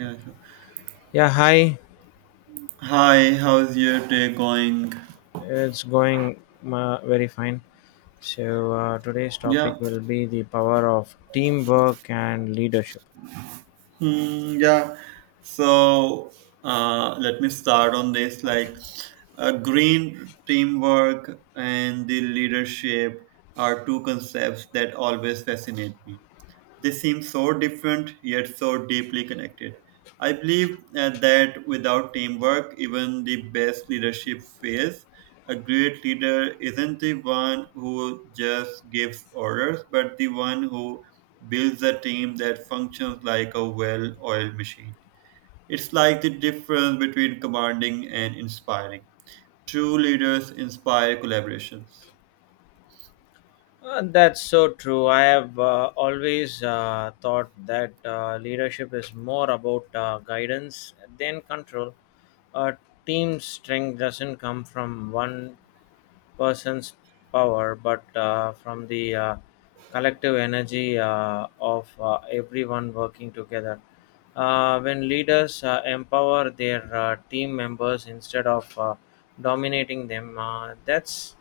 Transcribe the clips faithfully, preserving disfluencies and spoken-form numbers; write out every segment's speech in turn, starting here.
Yeah, sure. Yeah, hi. Hi, how's your day going? It's going uh, very fine. So, uh, today's Yeah. topic will be the power of teamwork and leadership. Hmm, yeah. So uh, Let me start on this like uh, green teamwork and the leadership are two concepts that always fascinate me. They seem so different yet so deeply connected. I believe uh, that without teamwork, even the best leadership fails. A great leader isn't the one who just gives orders, but the one who builds a team that functions like a well oiled machine. It's like the difference between commanding and inspiring. True leaders inspire collaborations. Uh, that's so true. I have uh, always uh, thought that uh, leadership is more about uh, guidance than control. A team's strength doesn't come from one person's power, but uh, from the uh, collective energy uh, of uh, everyone working together. Uh, when leaders uh, empower their uh, team members instead of uh, dominating them, uh, that's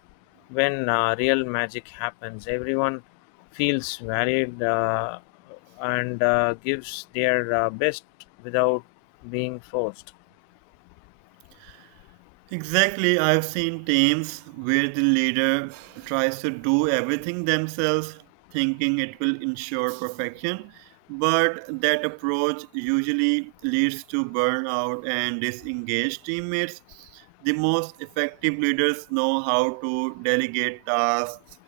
when uh, real magic happens. Everyone feels valued uh, and uh, gives their uh, best without being forced. Exactly, I've seen teams where the leader tries to do everything themselves, thinking it will ensure perfection, but that approach usually leads to burnout and disengaged teammates. The most effective leaders know how to delegate tasks,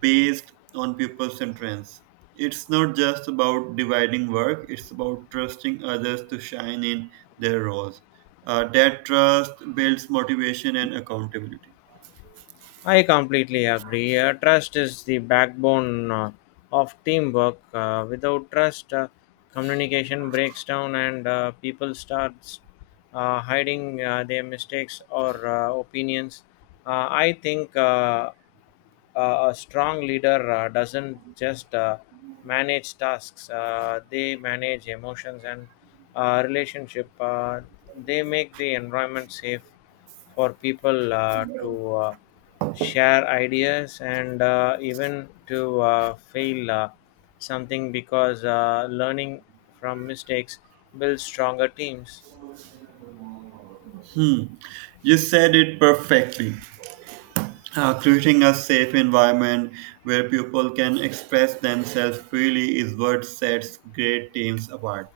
based on people's strengths. It's not just about dividing work, it's about trusting others to shine in their roles. Uh, that trust builds motivation and accountability. I completely agree. Uh, trust is the backbone uh, of teamwork. Uh, without trust, uh, communication breaks down and uh, people start uh, hiding uh, their mistakes or uh, opinions. Uh, I think. Uh, uh, A strong leader uh, doesn't just uh, manage tasks, uh, they manage emotions and uh, relationship. Uh, they make the environment safe for people uh, to uh, share ideas and uh, even to uh, fail uh, something because uh, learning from mistakes builds stronger teams. Hmm. You said it perfectly. Uh, creating a safe environment where people can express themselves freely is what sets great teams apart.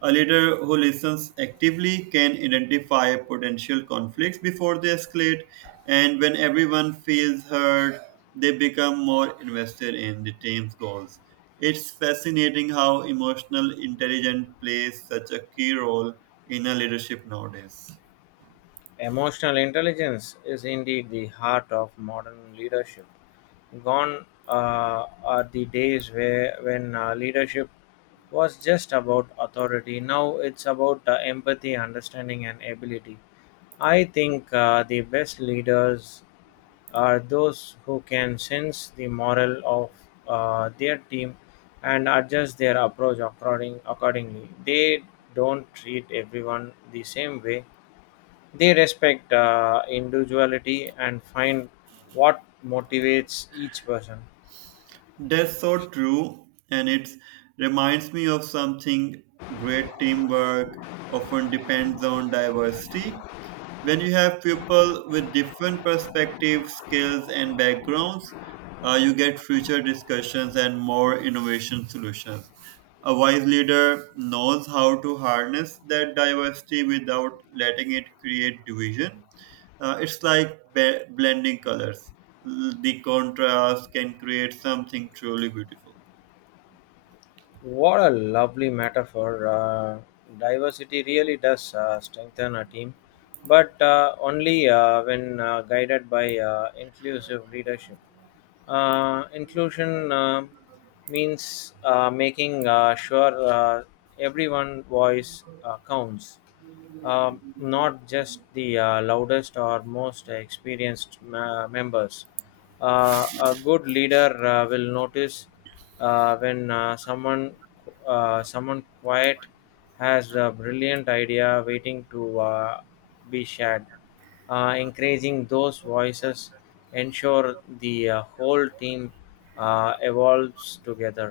A leader who listens actively can identify potential conflicts before they escalate, and when everyone feels heard, they become more invested in the team's goals. It's fascinating how emotional intelligence plays such a key role in a leadership nowadays. Emotional intelligence is indeed the heart of modern leadership. Gone uh, are the days where when uh, leadership was just about authority. Now it's about uh, empathy, understanding, and ability. I think uh, the best leaders are those who can sense the moral of uh, their team and adjust their approach according, accordingly. They don't treat everyone the same way. They respect uh, individuality and find what motivates each person. That's so true, and it reminds me of something. Great teamwork often depends on diversity. When you have people with different perspectives, skills, and backgrounds, uh, you get future discussions and more innovation solutions. A wise leader knows how to harness that diversity without letting it create division. Uh, it's like be- blending colors. L- The contrast can create something truly beautiful. What a lovely metaphor. Uh, diversity really does uh, strengthen a team, but uh, only uh, when uh, guided by uh, inclusive leadership. Uh, inclusion uh, means uh, making uh, sure uh, everyone voice uh, counts, Um not just the uh, loudest or most experienced ma- members. Uh, a good leader uh, will notice uh, when uh, someone uh, someone quiet has a brilliant idea waiting to uh, be shared, uh, encouraging those voices ensure the uh, whole team uh, evolves together.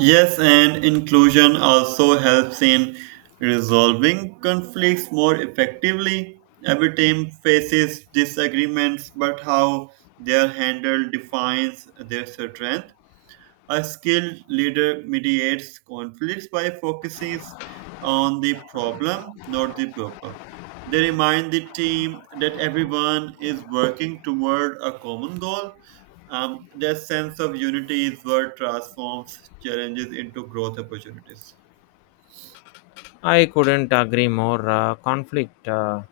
Yes, and inclusion also helps in resolving conflicts more effectively. Every team faces disagreements, but how they are handled defines their strength. A skilled leader mediates conflicts by focusing on the problem, not the people. They remind the team that everyone is working toward a common goal. Um, their sense of unity is what transforms challenges into growth opportunities. I couldn't agree more. Uh, conflict, uh,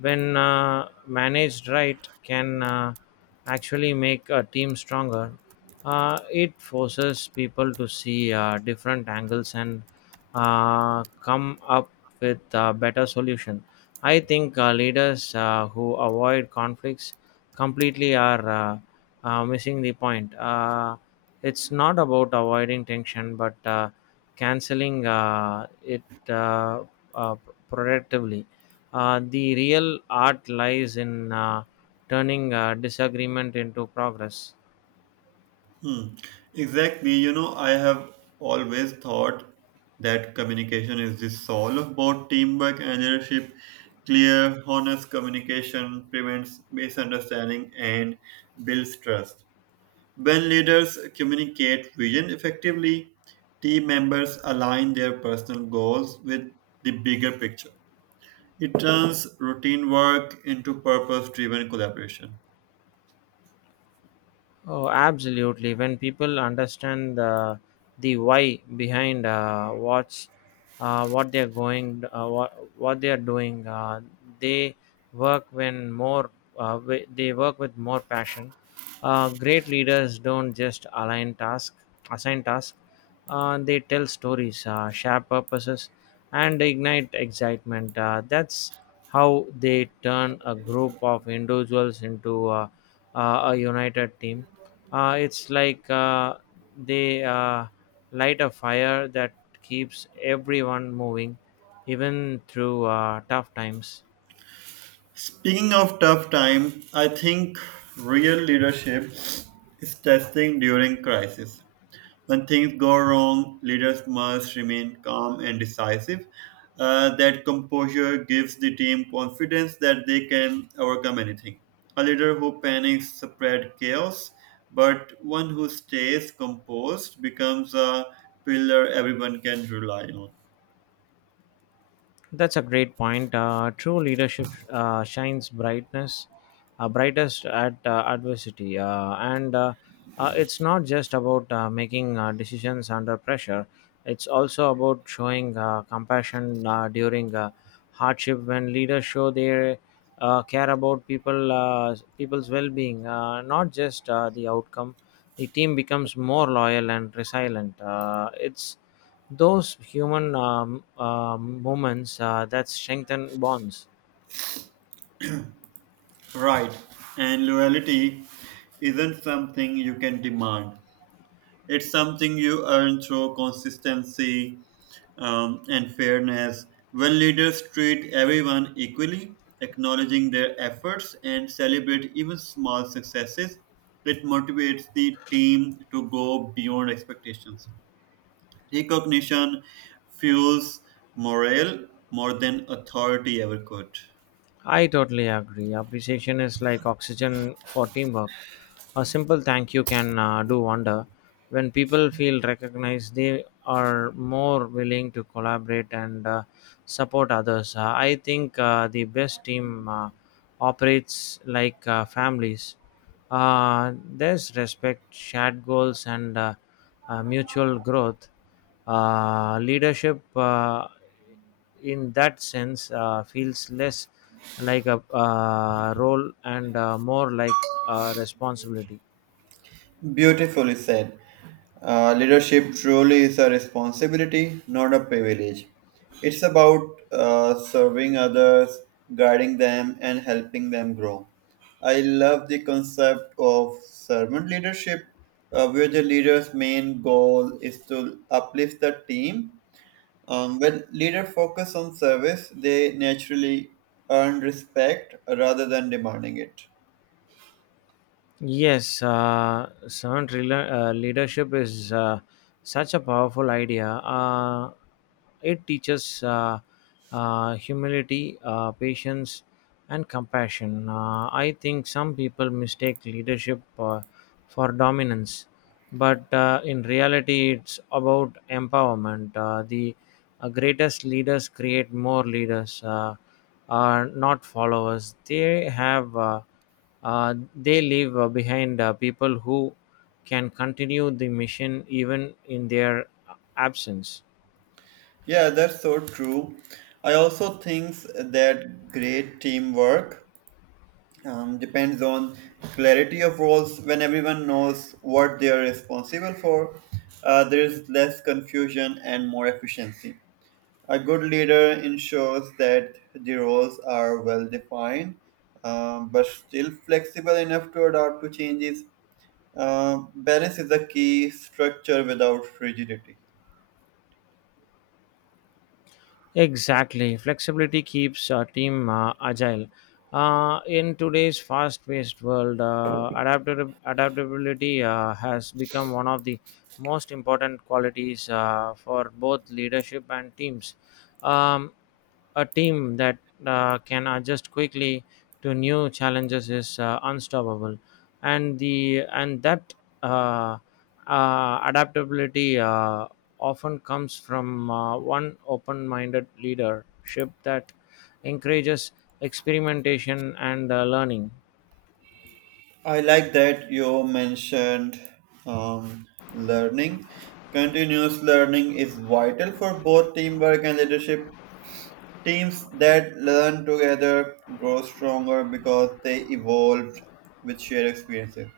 when uh, managed right, can uh, actually make a team stronger. Uh, it forces people to see uh, different angles and uh, come up with a better solution. I think uh, leaders uh, who avoid conflicts completely are uh, uh, missing the point. Uh, it's not about avoiding tension, but uh, canceling uh, it uh, uh, productively. Uh, the real art lies in uh, turning uh, disagreement into progress. Hmm. Exactly. You know, I have always thought that communication is the soul of both teamwork and leadership. Clear, honest communication prevents misunderstanding and builds trust. When leaders communicate vision effectively, team members align their personal goals with the bigger picture. It turns routine work into purpose driven collaboration. Oh, absolutely. When people understand the the why behind uh, what's uh, what they're going, uh, what what they are doing, uh, they work when more uh, wi- they work with more passion. Uh, great leaders don't just align task, assign tasks. Uh, they tell stories, uh, share purposes, and ignite excitement. Uh, that's how they turn a group of individuals into uh, uh, a united team. Uh, it's like uh, they uh, light a fire that keeps everyone moving, even through uh, tough times. Speaking of tough time, I think real leadership is testing during crisis. When things go wrong, leaders must remain calm and decisive. Uh, that composure gives the team confidence that they can overcome anything. A leader who panics spreads chaos, but one who stays composed becomes a pillar everyone can rely on. That's a great point. Uh, true leadership uh, shines brightness, uh, brightest at uh, adversity, uh, and uh, uh, it's not just about uh, making uh, decisions under pressure. It's also about showing uh, compassion uh, during uh, hardship. When leaders show they uh, care about people, uh, people's well-being, uh, not just uh, the outcome, the team becomes more loyal and resilient. Uh, it's those human um, uh, moments uh, that strengthen bonds. Right. And loyalty isn't something you can demand. It's something you earn through consistency um, and fairness. When leaders treat everyone equally, acknowledging their efforts and celebrate even small successes, it motivates the team to go beyond expectations. Recognition fuels morale more than authority ever could. I totally agree. Appreciation is like oxygen for teamwork. A simple thank you can uh, do wonder. When people feel recognized, they are more willing to collaborate and uh, support others. Uh, I think uh, the best team uh, operates like uh, families. Uh, there's respect, shared goals, and uh, uh, mutual growth. Uh, leadership, uh, in that sense, uh, feels less like a uh, role and uh, more like a responsibility. Beautifully said. Uh, leadership truly is a responsibility, not a privilege. It's about uh, serving others, guiding them, and helping them grow. I love the concept of servant leadership, uh, where the leader's main goal is to uplift the team. Um, when leaders focus on service, they naturally earn respect rather than demanding it. Yes, uh, servant rela- uh, leadership is uh, such a powerful idea. Uh, it teaches uh, uh, humility, uh, patience, and compassion. Uh, I think some people mistake leadership uh, for dominance, but uh, in reality it's about empowerment. Uh, the uh, greatest leaders create more leaders, uh, are not followers. They have uh, uh, they leave uh, behind uh, people who can continue the mission even in their absence. Yeah, that's so true. I also think that great teamwork um, depends on clarity of roles. When everyone knows what they are responsible for, uh, there is less confusion and more efficiency. A good leader ensures that the roles are well defined, um, but still flexible enough to adapt to changes. Uh, balance is a key structure without rigidity. Exactly. Flexibility keeps a team uh, agile. Uh, in today's fast paced world, uh, adaptab- adaptability uh, has become one of the most important qualities uh, for both leadership and teams. Um, a team that uh, can adjust quickly to new challenges is uh, unstoppable, and the and that uh, uh, adaptability uh, often comes from uh, one open-minded leadership that encourages experimentation and uh, learning. I like that you mentioned um, learning. Continuous learning is vital for both teamwork and leadership. Teams that learn together grow stronger because they evolved with shared experiences.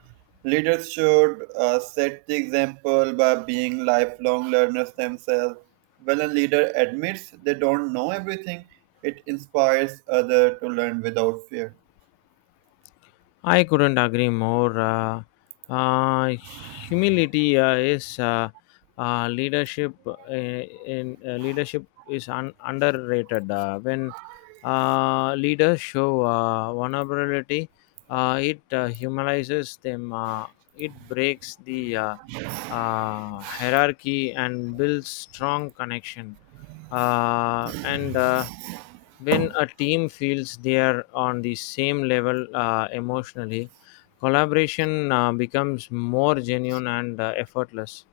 Leaders should uh, set the example by being lifelong learners themselves. When a leader admits they don't know everything, it inspires others to learn without fear. I couldn't agree more. Uh, uh, Humility uh, is uh, uh, leadership. Uh, in uh, leadership is un- underrated. Uh, when uh, leaders show uh, vulnerability, uh, it uh, humanizes them. Uh, it breaks the uh, uh, hierarchy and builds strong connection. Uh, and uh, when a team feels they are on the same level uh, emotionally, collaboration uh, becomes more genuine and uh, effortless.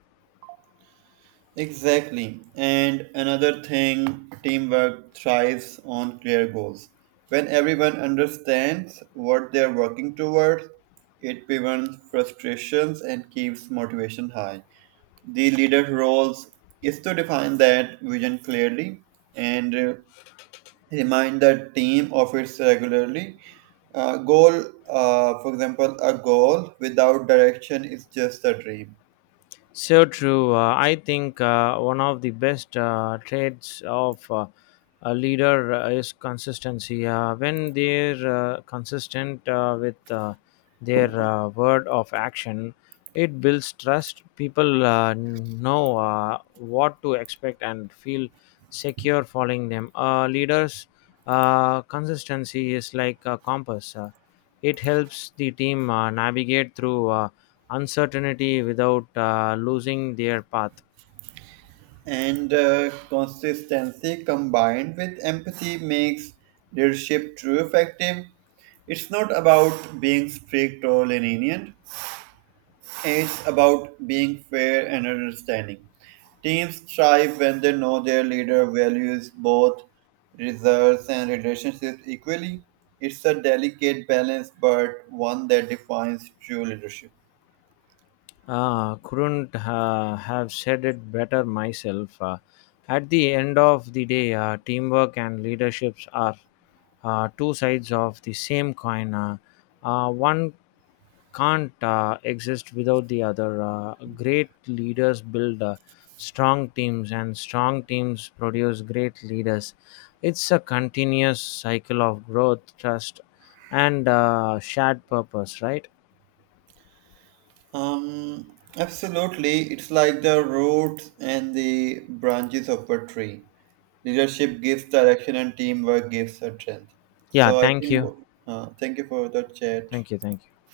Exactly. And another thing, teamwork thrives on clear goals. When everyone understands what they're working towards, it prevents frustrations and keeps motivation high. The leader's role is to define that vision clearly and uh, remind the team of it regularly. Uh, goal, uh, for example, a goal without direction is just a dream. So true. Uh, I think uh, one of the best uh, traits of uh, a leader uh, is consistency. Uh, when they're uh, consistent uh, with uh, their uh, word of action, it builds trust. People uh, know uh, what to expect and feel secure following them. Uh, leaders' uh, consistency is like a compass. Uh, it helps the team uh, navigate through uh, uncertainty without uh, losing their path. And uh, consistency combined with empathy makes leadership true effective. It's not about being strict or lenient, it's about being fair and understanding. Teams thrive when they know their leader values both results and relationships equally. It's a delicate balance, but one that defines true leadership. Ah, couldn't uh, have said it better myself. Uh, at the end of the day, uh, teamwork and leaderships are uh, two sides of the same coin. Uh, uh, one can't uh, exist without the other. Uh, great leaders build uh, strong teams, and strong teams produce great leaders. It's a continuous cycle of growth, trust, and uh, shared purpose, right? Um, absolutely. It's like the roots and the branches of a tree. Leadership gives direction and teamwork gives a strength. Yeah, So I thank think, you. uh, thank you for the chat. Thank you. Thank you.